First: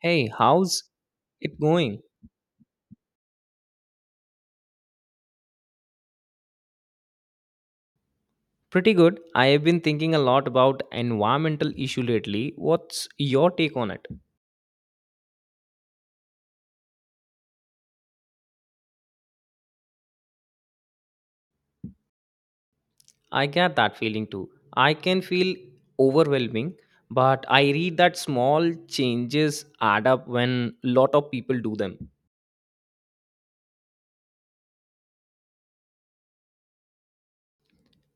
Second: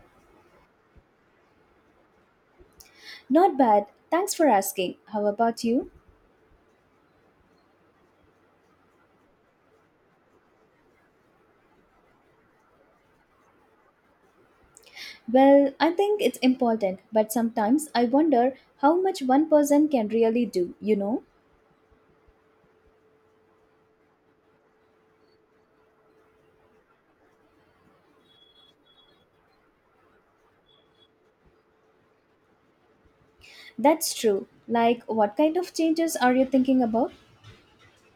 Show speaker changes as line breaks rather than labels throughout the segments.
Hey, how's it going?
Not bad. Thanks for asking. How about you?
Pretty good. I have been thinking a lot about environmental issue lately. What's your take on it?
Well, I think it's important, but sometimes I wonder how much one person can really do, you know?
I get that feeling too. I can feel overwhelming, but I read that small changes add up when lot of people do them.
That's true. Like, what kind of changes are you thinking about?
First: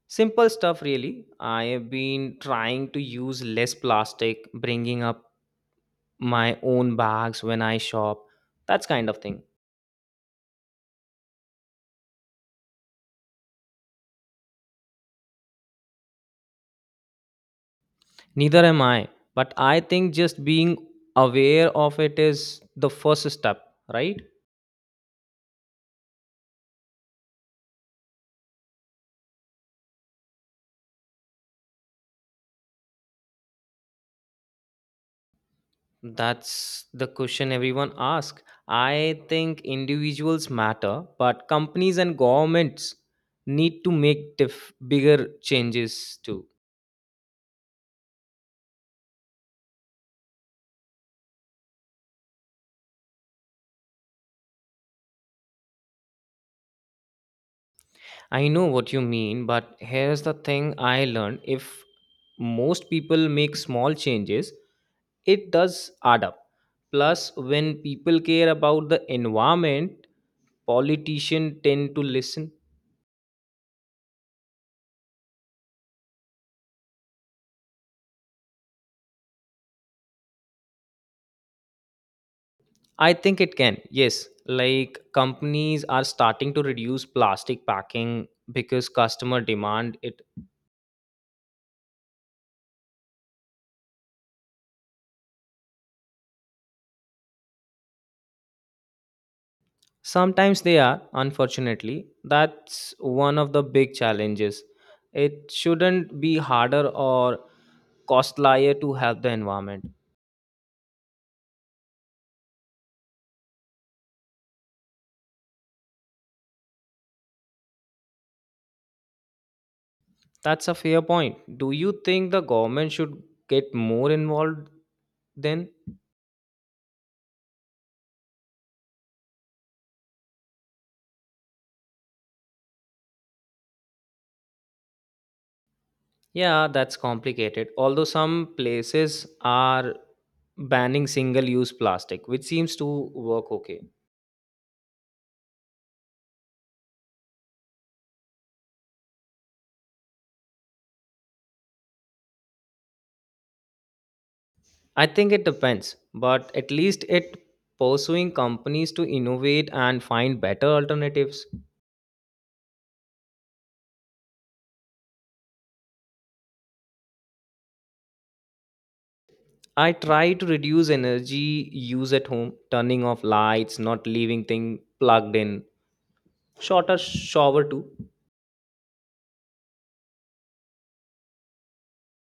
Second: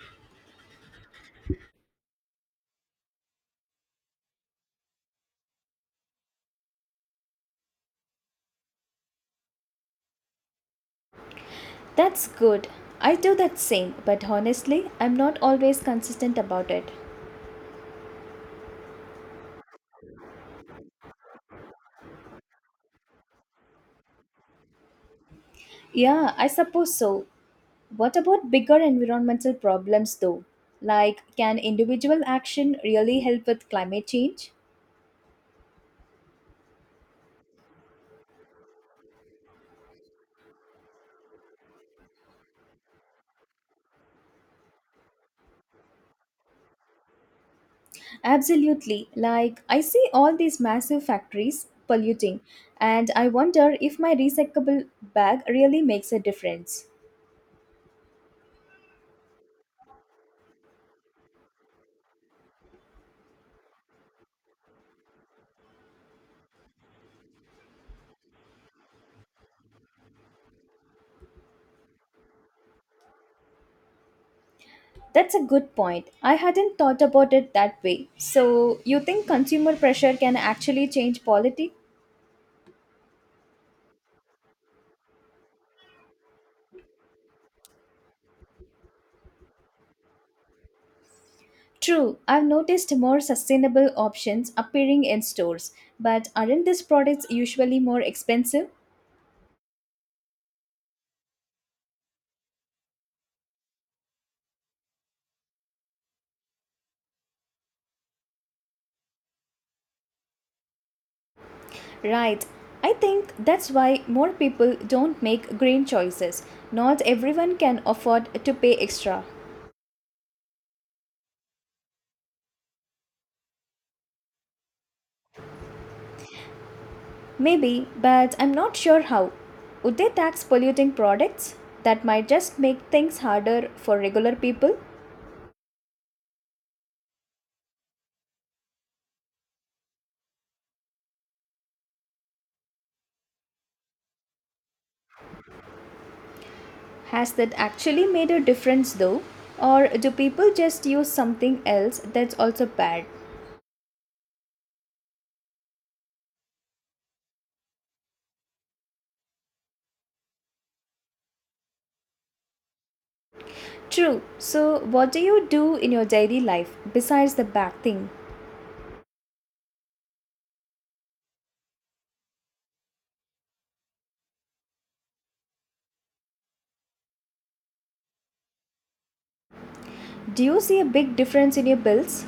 Simple stuff really. I have been trying to use less plastic, bringing up my own bags when I shop, that's kind of thing.
That's good. I do that same, but honestly, I'm not always consistent about it.
Neither am I. But I think just being aware of it is the first step, right?
Yeah, I suppose so. What about bigger environmental problems though? Like, can individual action really help with climate change?
That's the question everyone asks. I think individuals matter, but companies and governments need to make bigger changes too.
Absolutely. Like, I see all these massive factories polluting, and I wonder if my recyclable bag really makes a difference.
I know what you mean, but here's the thing I learned if most people make small changes, it does add up. Plus, when people care about the environment, politicians tend to listen.
That's a good point. I hadn't thought about it that way. So, you think consumer pressure can actually change politics?
I think it can, yes. Like companies are starting to reduce plastic packing because customer demand it.
True, I've noticed more sustainable options appearing in stores, but aren't these products usually more expensive?
Sometimes they are, unfortunately. That's one of the big challenges. It shouldn't be harder or costlier to help the environment.
Right. I think that's why more people don't make green choices. Not everyone can afford to pay extra.
That's a fair point. Do you think the government should get more involved then?
Maybe, but I'm not sure how. Would they tax polluting products? That might just make things harder for regular people.
Yeah, that's complicated. Although some places are banning single use plastic, which seems to work okay.
Has that actually made a difference though? Or do people just use something else that's also bad?
I think it depends, but at least it pursuing companies to innovate and find better alternatives.
True. So, what do you do in your daily life besides the bad thing?
I try to reduce energy use at home, turning off lights, not leaving thing plugged in, shorter shower too.
Do you see a big difference in your bills?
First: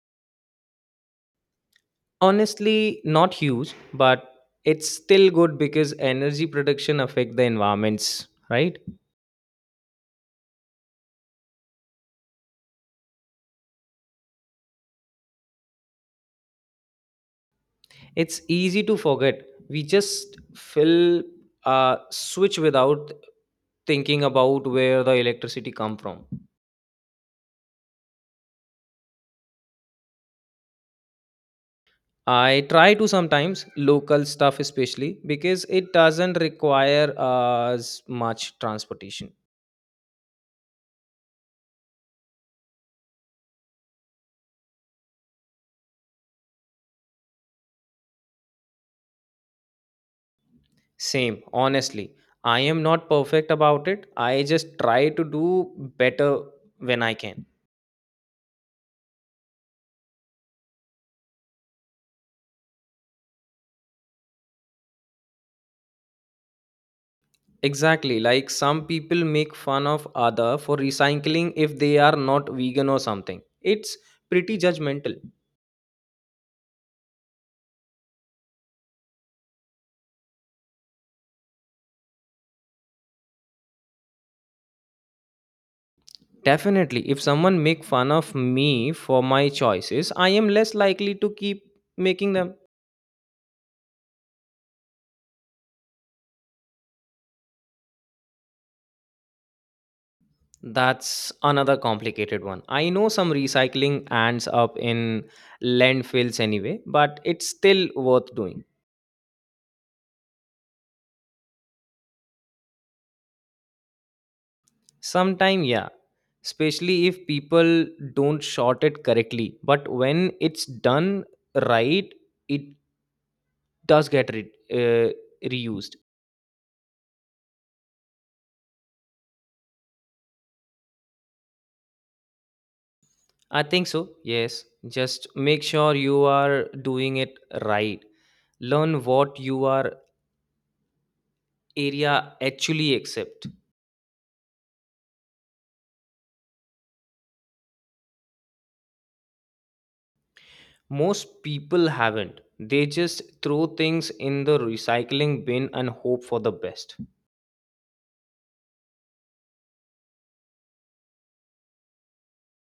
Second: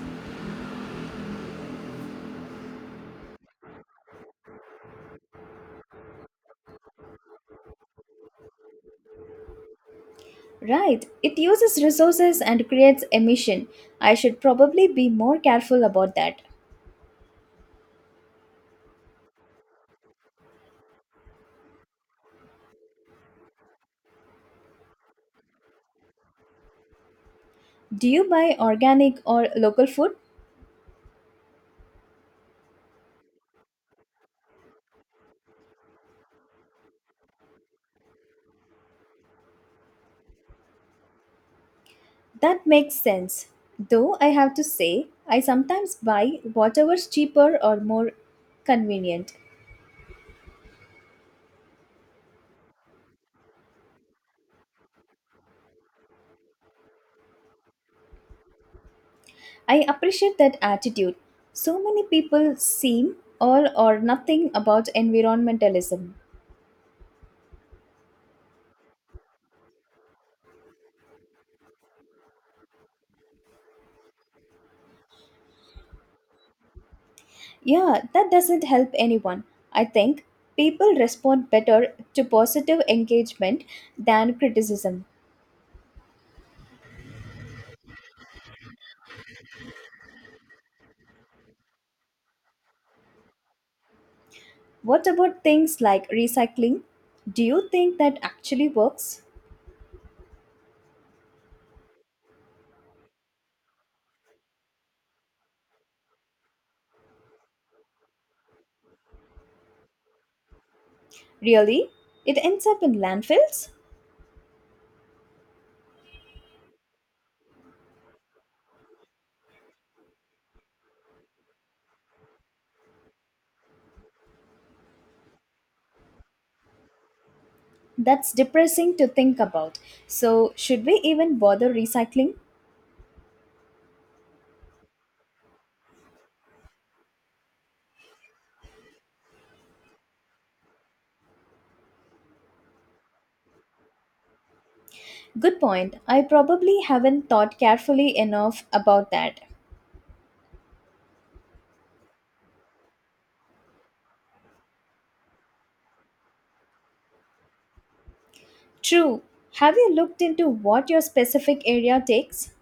Honestly, not huge, but it's still good because energy production affect the environments, right?
Right, it uses resources and creates emission. I should probably be more careful about that.
It's easy to forget. We just fill a switch without thinking about where the electricity come from.
Do you buy organic or local food?
I try to sometimes local stuff, especially because it doesn't require as much transportation.
That makes sense. Though I have to say, I sometimes buy whatever's cheaper or more convenient.
Same, honestly. I am not perfect about it. I just try to do better when I can.
I appreciate that attitude. So many people seem all or nothing about environmentalism.
Exactly. Like some people make fun of other for recycling if they are not vegan or something. It's pretty judgmental.
Yeah, that doesn't help anyone. I think people respond better to positive engagement than criticism.
Definitely, if someone make fun of me for my choices, I am less likely to keep making them.
What about things like recycling? Do you think that actually works?
That's another complicated one. I know some recycling ends up in landfills anyway, but it's still worth doing.
Really? It ends up in landfills?
Sometime, yeah, especially if people don't sort it correctly. But when it's done right, it does reused.
That's depressing to think about. So, should we even bother recycling?
I think so, yes. Just make sure you are doing it right. Learn what your area actually accepts.
Good point. I probably haven't thought carefully enough about that.
Most people haven't. They just throw things in the recycling bin and hope for the best.
True. Have you looked into what your specific area takes?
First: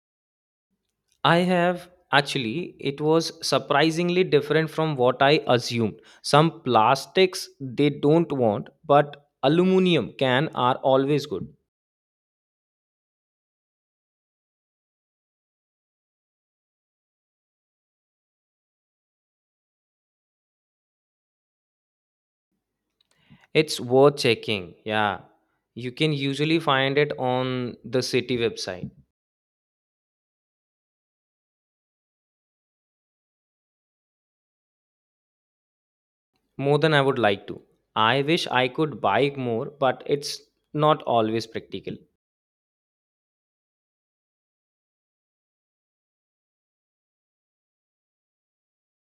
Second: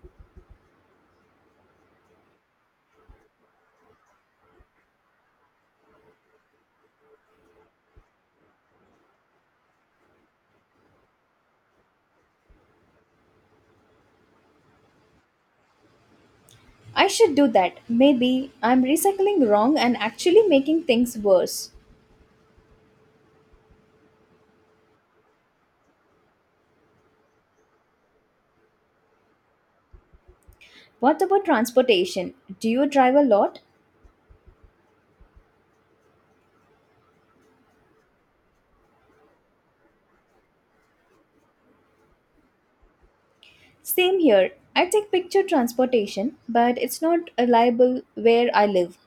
I have actually, it was surprisingly different from what I assumed. Some plastics they don't want, but aluminum can are always good.
I should do that. Maybe I'm recycling wrong and actually making things worse.
It's worth checking. Yeah. You can usually find it on the city website.
What about transportation? Do you drive a lot?
More than I would like to. I wish I could buy more, but it's not always practical.
Same here. I take picture transportation, but it's not reliable where I live.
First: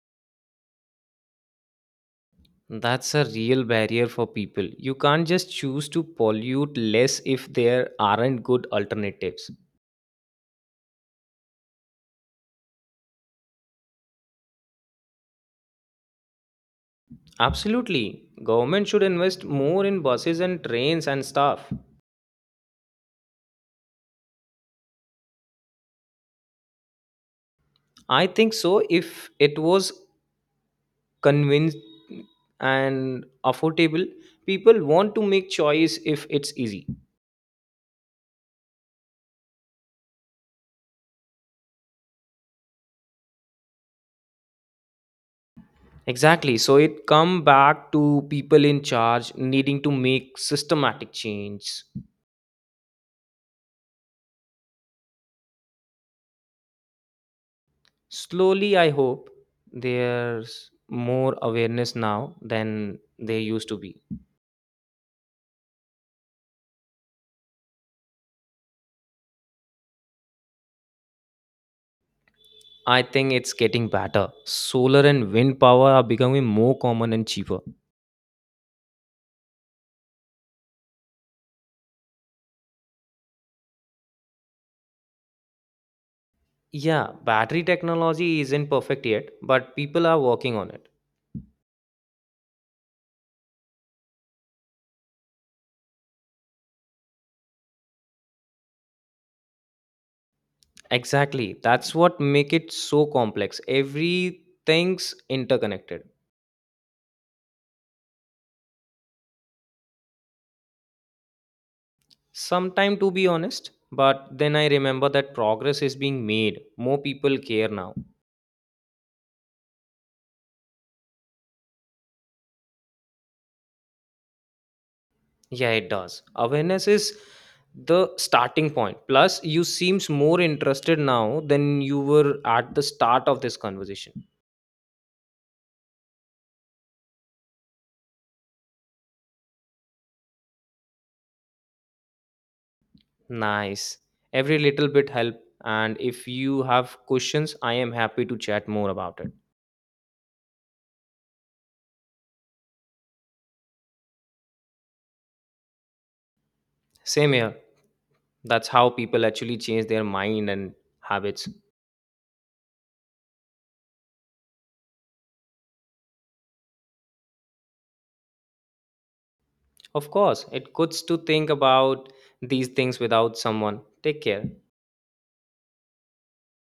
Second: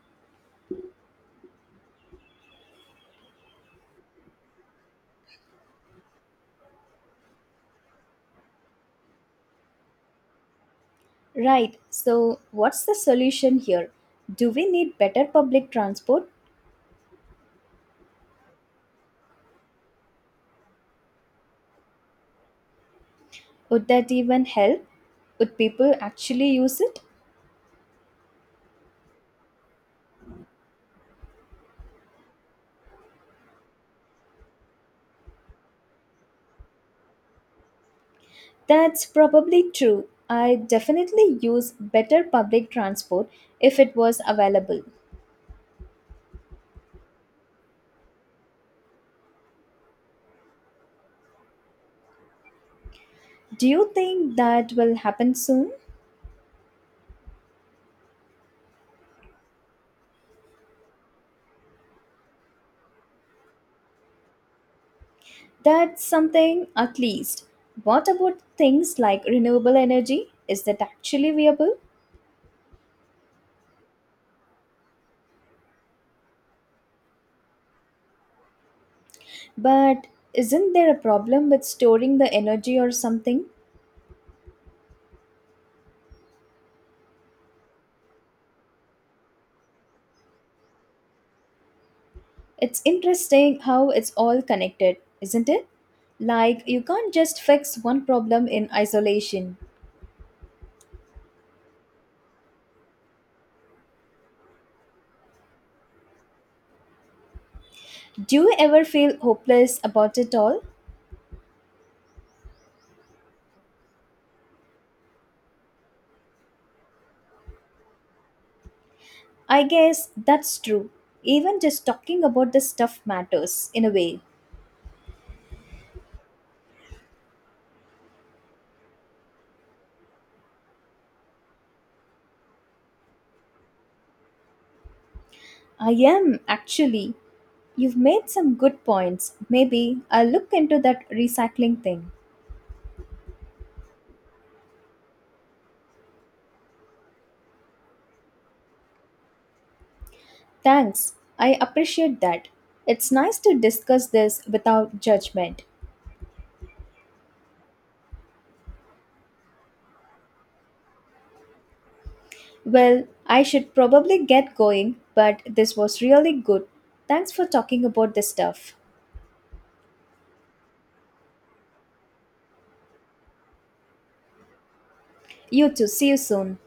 That's a real barrier for people. You can't just choose to pollute less if there aren't good alternatives.
Right, so what's the solution here? Do we need better public transport?
Absolutely. Government should invest more in buses and trains and stuff.
Would that even help? Would people actually use it?
I think so if it was convinced and affordable, people want to make choice if it's easy.
That's probably true. I definitely use better public transport if it was available.
Exactly. So it come back to people in charge needing to make systematic change.
Do you think that will happen soon?
Slowly, I hope there's more awareness now than there used to be.
That's something at least. What about things like renewable energy? Is that actually viable?
I think it's getting better. Solar and wind power are becoming more common and cheaper.
But isn't there a problem with storing the energy or something?
Yeah, battery technology isn't perfect yet, but people are working on it.
It's interesting how it's all connected, isn't it? Like you can't just fix one problem in isolation.
Exactly. That's what make it so complex. Everything's interconnected.
Do you ever feel hopeless about it all?
Sometime to be honest, but then I remember that progress is being made. More people care now.
I guess that's true. Even just talking about this stuff matters in a way.
Yeah, it does. Awareness is the starting point. Plus, you seems more interested now than you were at the start of this conversation.
I am actually. You've made some good points. Maybe I'll look into that recycling thing.
Nice. Every little bit help. And if you have questions, I am happy to chat more about it.
Thanks. I appreciate that. It's nice to discuss this without judgment.
Same here. That's how people actually change their mind and habits.
Well, I should probably get going, but this was really good. Thanks for talking about this stuff.
Of course, it goods to think about these things without someone. Take care.
You too. See you soon.